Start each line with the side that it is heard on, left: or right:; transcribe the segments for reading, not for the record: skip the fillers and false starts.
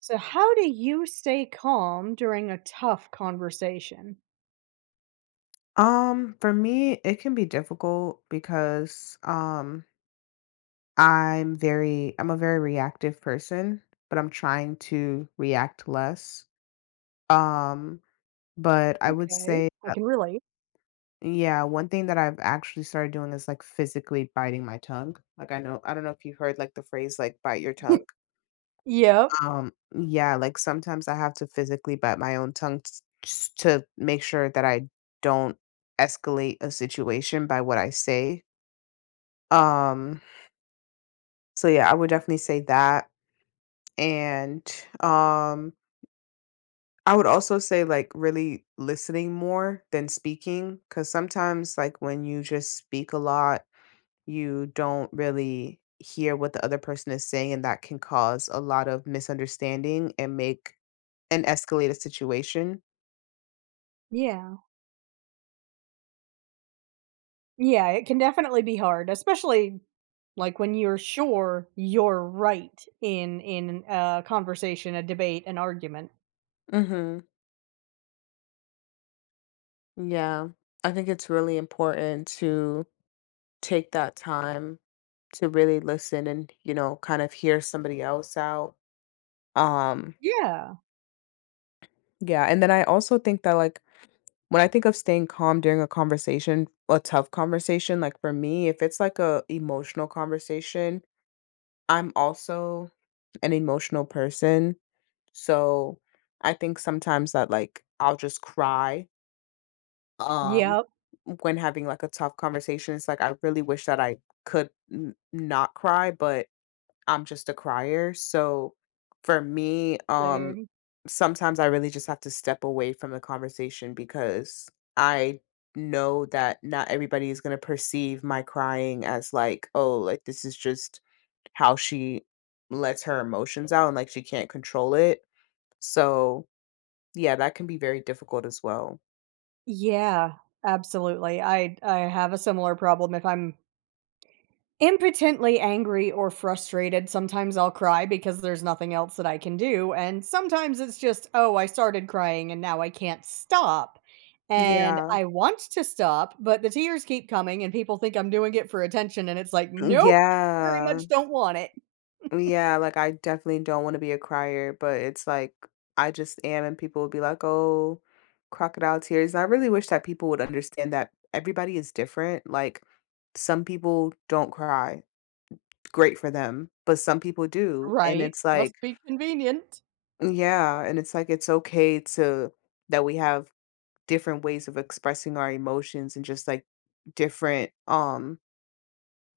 right: So, how do you stay calm during a tough conversation?
left: For me, it can be difficult because I'm a very reactive person, but I'm trying to react less. Um, but I would
right: Okay,
left: say
right: I
left: that,
right: can relate.
left: yeah, one thing that I've actually started doing is like physically biting my tongue. Like I know I don't know if you have heard like the phrase like bite your tongue.
right: Yep.
left: Yeah, like sometimes I have to physically bite my own tongue just to make sure that I don't escalate a situation by what I say. Um So yeah, I would definitely say that. And um I would also say like really listening more than speaking cuz sometimes like when you just speak a lot, you don't really hear what the other person is saying and that can cause a lot of misunderstanding and make and escalate a situation.
right: Yeah. Yeah, it can definitely be hard, especially like when you're sure you're right in a conversation, a debate, an argument.
left: Mhm. Yeah. I think it's really important to take that time to really listen and, you know, kind of hear somebody else out. Um
right: Yeah.
left: Yeah, and then I also think that like when I think of staying calm during a conversation, a tough conversation, like for me, if it's like a emotional conversation, I'm also an emotional person. So I think sometimes that like I'll just cry um
right: Yep.
left: when having like a tough conversation. It's like I really wish that I could not cry, but I'm just a crier. So for me,
right: Same.
left: sometimes I really just have to step away from the conversation because I know that not everybody is going to perceive my crying as like, oh, like this is just how she lets her emotions out and like she can't control it. So yeah, that can be very difficult as well.
right: Yeah, absolutely. I have a similar problem if I'm impotently angry or frustrated, sometimes I'll cry because there's nothing else that I can do, and sometimes it's just, "Oh, I started crying and now I can't stop." And
left: Yeah.
right: I want to stop, but the tears keep coming and people think I'm doing it for attention, and it's like, "Nope, very
left: Yeah.
right: much don't want it."
left: Yeah, like I definitely don't want to be a crier, but it's like I just am, and people would be like, "Oh, crocodile tears." And I really wish that people would understand that everybody is different. Like some people don't cry, great for them, but some people do. And
right: Right?
left: it's like,
right: Must be convenient.
left: yeah, and it's like it's okay to that we have different ways of expressing our emotions and just like different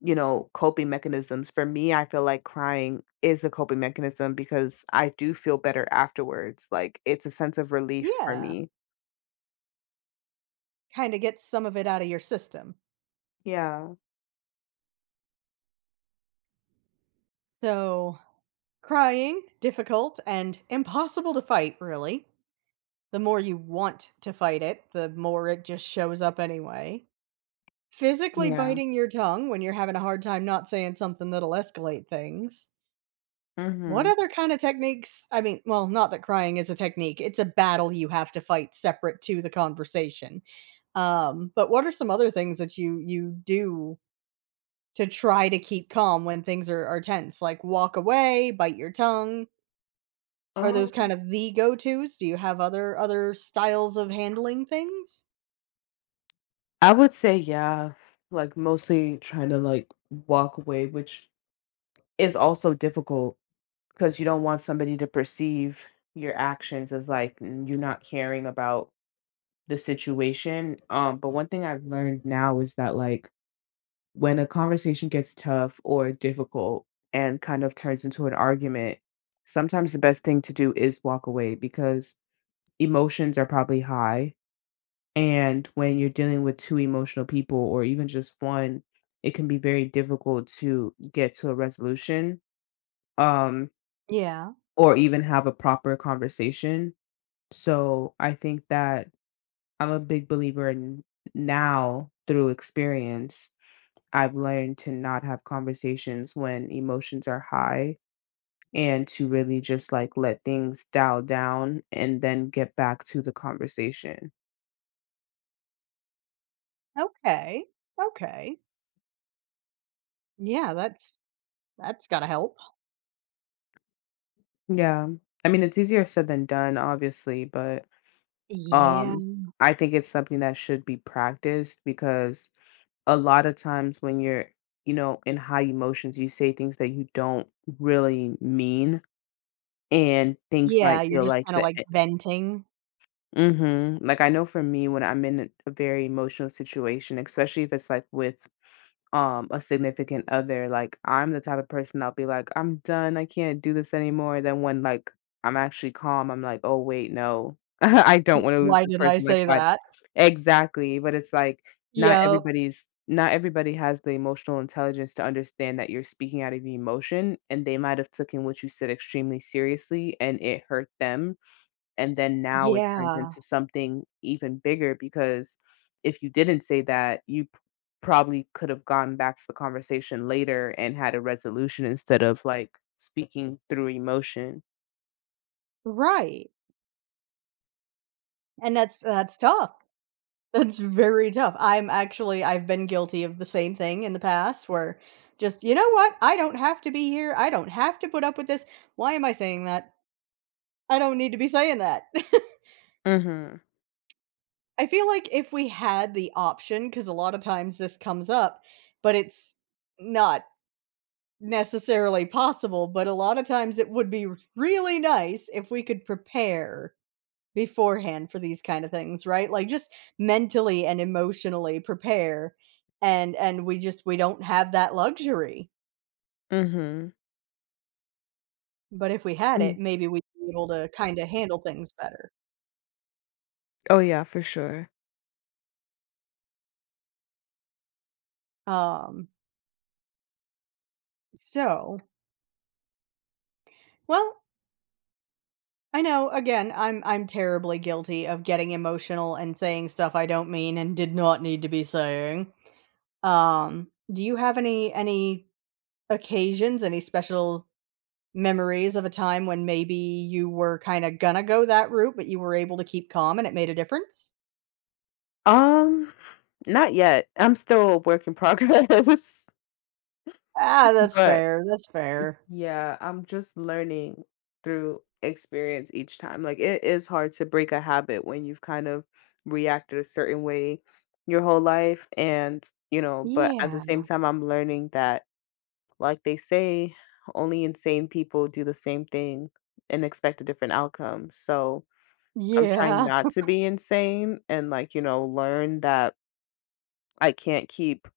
left: you know, coping mechanisms. For me, I feel like crying is a coping mechanism because I do feel better afterwards. Like it's a sense of relief for
right: Yeah.
left: me.
right: Kinda gets some of it out of your system.
left: Yeah.
right: So, crying, difficult, and impossible to fight, really. The more you want to fight it, the more it just shows up anyway. Physically
left: Yeah.
right: biting your tongue when you're having a hard time not saying something that'll escalate things. What
left: Mhm.
right: other kind of techniques? I mean, well, not that crying is a technique. It's a battle you have to fight separate to the conversation. But what are some other things that you do to try to keep calm when things are tense? Like walk away, bite your tongue. Are those
left: Um,
right: kind of the go-tos? Do you have other styles of handling things?
left: I would say yeah, like mostly trying to like walk away, which is also difficult because you don't want somebody to perceive your actions as like you're not caring about the situation. But one thing I've learned now is that like when a conversation gets tough or difficult and kind of turns into an argument, sometimes the best thing to do is walk away because emotions are probably high. And when you're dealing with two emotional people or even just one, it can be very difficult to get to a resolution um,
right: Yeah.
left: or even have a proper conversation. So I think that I'm a big believer in now through experience I've learned to not have conversations when emotions are high and to really just like let things dial down and then get back to the conversation.
right: Okay. Okay, yeah, that's gotta help.
left: Yeah. I mean, it's easier said than done, obviously, but
right: Yeah.
left: um I think it's something that should be practiced because a lot of times when you're, you know, in high emotions, you say things that you don't really mean and things
right: Yeah,
left: might
right: you're
left: feel
right: just
left: like
right: kinda,
left: the
right: like,
left: e.
right: venting.
left: Mhm. Like I know for me when I'm in a very emotional situation, especially if it's like with a significant other, like I'm the type of person I'll be like, I'm done, I can't do this anymore. Then when like I'm actually calm, I'm like, oh wait, no. I don't want to lose
right: Why
left: this
right: did I
left: person. Like
right: say
left: what?
right: that?"
left: Exactly. But it's like
right: Yep.
left: not everybody has the emotional intelligence to understand that you're speaking out of emotion and they might have taken what you said extremely seriously and it hurt them and then now it turns
right: Yeah.
left: into something even bigger because if you didn't say that, you probably could have gone back to the conversation later and had a resolution instead of like speaking through emotion.
right: Right. And that's tough. That's very tough. I'm actually I've been guilty of the same thing in the past where just, "You know what? I don't have to be here. I don't have to put up with this. Why am I saying that? I don't need to be saying that."
left: Mhm.
right: I feel like if we had the option, because a lot of times this comes up, but it's not necessarily possible, but a lot of times it would be really nice if we could prepare beforehand for these kind of things, right? Like just mentally and emotionally prepare and we just we don't have that luxury.
left: Mhm.
right: But if we had
left: Mm.
right: it, maybe we'd be able to kinda handle things better.
left: Oh yeah, for sure.
right: Um, so well, I know, again, I'm terribly guilty of getting emotional and saying stuff I don't mean and did not need to be saying. Do you have any occasions, any special memories of a time when maybe you were kinda gonna go that route, but you were able to keep calm and it made a difference?
left: Um, not yet. I'm still a work in progress,
right: Ah, that's
left: but
right: fair, that's fair.
left: yeah, I'm just learning through experience each time. Like it is hard to break a habit when you've kind of reacted a certain way your whole life and, you know, but at the same
right: Yeah.
left: time I'm learning that like they say only insane people do the same thing and expect a different outcome. So, I'm trying
right: Yeah.
left: not to be insane and like, you know, learn that I can't keep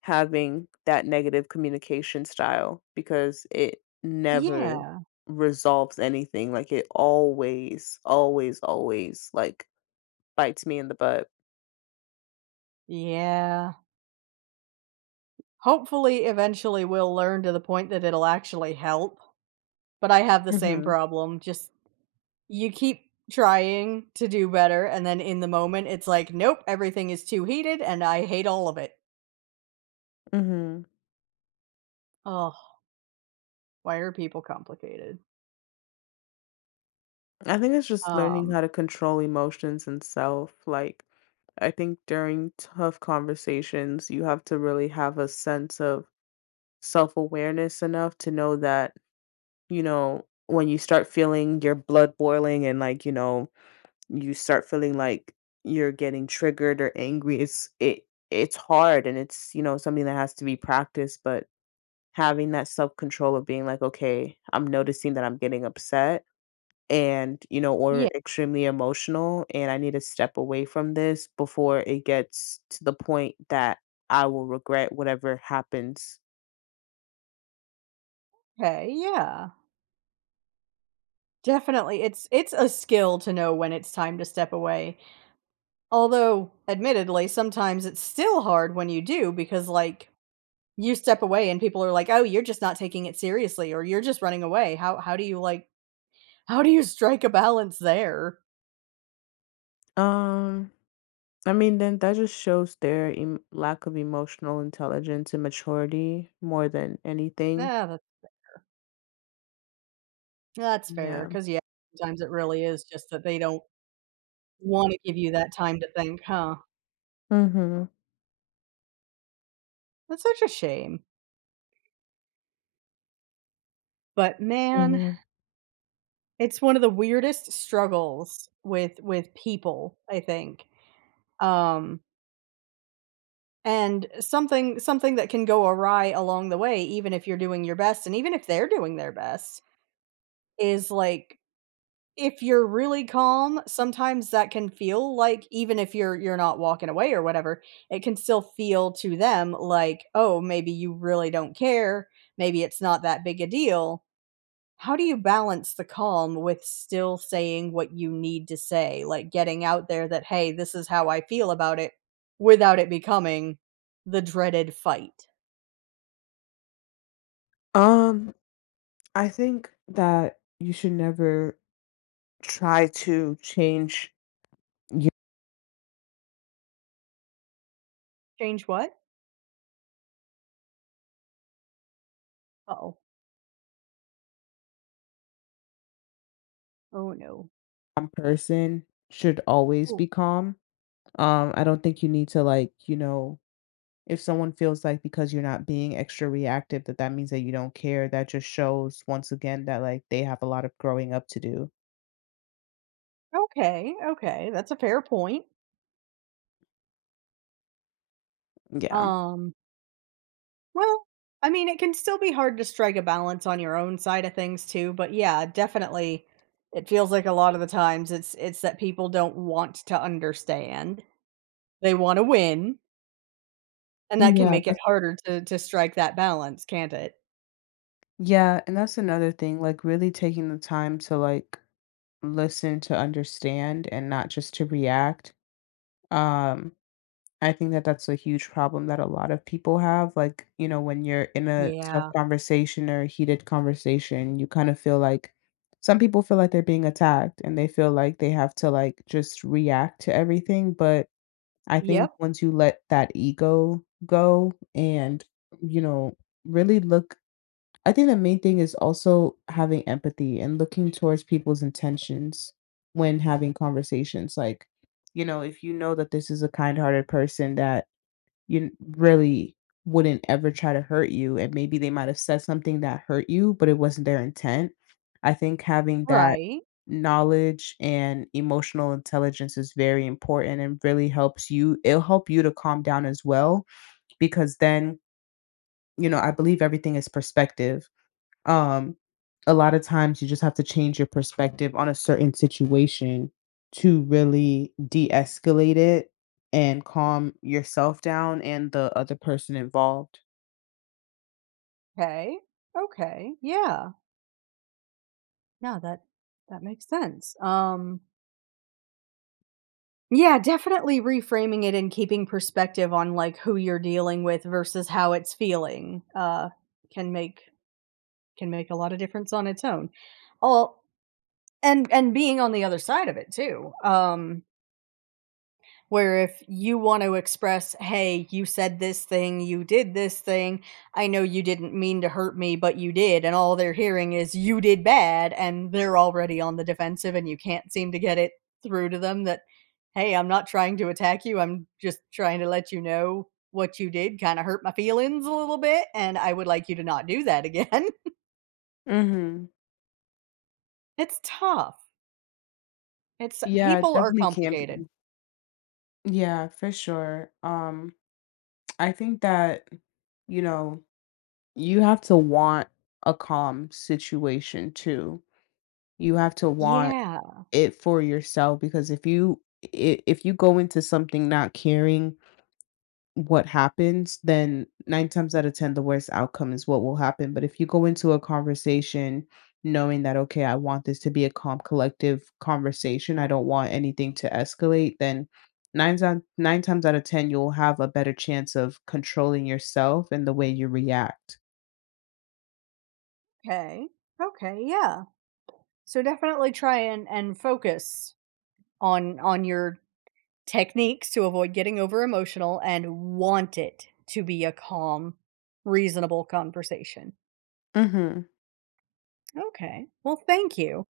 left: having that negative communication style because it never
right: Yeah.
left: resolves anything. Like it always, always, always like bites me in the butt.
right: Yeah. Hopefully, eventually, we'll learn to the point that it'll actually help, but I have the same
left: Hmm.
right: problem, just you keep trying to do better, and then in the moment, it's like, "Nope, everything is too heated, and I hate all of it."
left: Hmm.
right: Oh, why are people complicated?
left: I think it's just learning
right: Um,
left: how to control emotions and self. Like I think during tough conversations, you have to really have a sense of self awareness enough to know that, you know, when you start feeling your blood boiling and like, you know, you start feeling like you're getting triggered or angry it's hard and it's you know something that has to be practiced but having that self control of being like okay I'm noticing that I'm getting upset and you know or
right: yeah,
left: extremely emotional and I need to step away from this before it gets to the point that I will regret whatever happens.
right: okay, yeah. Definitely, it's a skill to know when it's time to step away, although, admittedly, sometimes it's still hard when you do because, like, you step away and people are like, "Oh, you're just not taking it seriously," or, "You're just running away." How do you, like how do you strike a balance there?
left: um I mean, then that just shows their lack of emotional intelligence and maturity more than anything.
right: Yeah. That's
left: Yeah.
right: fair, cause yeah, sometimes it really is just that they don't wanna give you that time to think, huh?
left: Mhm.
right: That's such a shame, but, man,
left: Yeah.
right: it's one of the weirdest struggles with people, I think, um, and something that can go awry along the way, even if you're doing your best, and even if they're doing their best, is, like, if you're really calm, sometimes that can feel like even if you're not walking away or whatever, it can still feel to them like, "Oh, maybe you really don't care. Maybe it's not that big a deal." How do you balance the calm with still saying what you need to say? Like getting out there that, "Hey, this is how I feel about it," without it becoming the dreaded fight.
left: Um, I think that you should never try to change your
right: Change what? Oh. Oh, no.
left: calm person should always
right: Ooh,
left: be calm. I don't think you need to like, you know, if someone feels like because you're not being extra reactive that that means that you don't care, that just shows once again that like they have a lot of growing up to do.
right: okay, okay, that's a fair point.
left: Yeah.
right: Um Well, I mean, it can still be hard to strike a balance on your own side of things too, but yeah, definitely it feels like a lot of the times it's that people don't want to understand. They want to win, and that can
left: Yeah,
right: make it
left: that's,
right: harder to strike that balance, can't it?
left: yeah, and that's another thing, like really taking the time to like listen to understand and not just to react. Um, I think that that's a huge problem that a lot of people have. Like, you know, when you're in a tough
right: Yeah.
left: conversation or a heated conversation, you kind of feel like some people feel like they're being attacked and they feel like they have to like just react to everything. But I think
right: Yep,
left: once you let that ego go and, you know, really look I think the main thing is also having empathy and looking towards people's intentions when having conversations. Like, you know, if you know that this is a kind hearted person that you really wouldn't ever try to hurt you, and maybe they might have said something that hurt you, but it wasn't their intent. I think having that
right: right.
left: knowledge and emotional intelligence is very important and really helps you. It'll help you to calm down as well, because then, you know, I believe everything is perspective um, a lot of times you just have to change your perspective on a certain situation to really de-escalate it and calm yourself down and the other person involved.
right: Okay. Okay. Yeah. No, that makes sense. Yeah, definitely reframing it and keeping perspective on like who you're dealing with versus how it's feeling can make a lot of difference on its own. All and being on the other side of it too. Where if you want to express, "Hey, you said this thing, you did this thing. I know you didn't mean to hurt me, but you did." And all they're hearing is you did bad and they're already on the defensive and you can't seem to get it through to them that, "Hey, I'm not trying to attack you. I'm just trying to let you know what you did kind of hurt my feelings a little bit and I would like you to not do that again."
left: Mhm.
right: It's tough. It's
left: Yeah, it
right: people are
left: definitely can
right: complicated.
left: be. Yeah, for sure. I think that, you know, you have to want a calm situation too. You have to want
right: Yeah,
left: it for yourself because if you go into something not caring what happens, then 9 times out of 10, the worst outcome is what will happen, but if you go into a conversation knowing that, "Okay, I want this to be a calm, collective conversation, I don't want anything to escalate," then nine on 9 times out of 10, you'll have a better chance of controlling yourself and the way you react.
right: okay. Okay, yeah. So definitely try and focus on your techniques to avoid getting over emotional and want it to be a calm, reasonable conversation.
left: Mhm.
right: Okay. Well, thank you.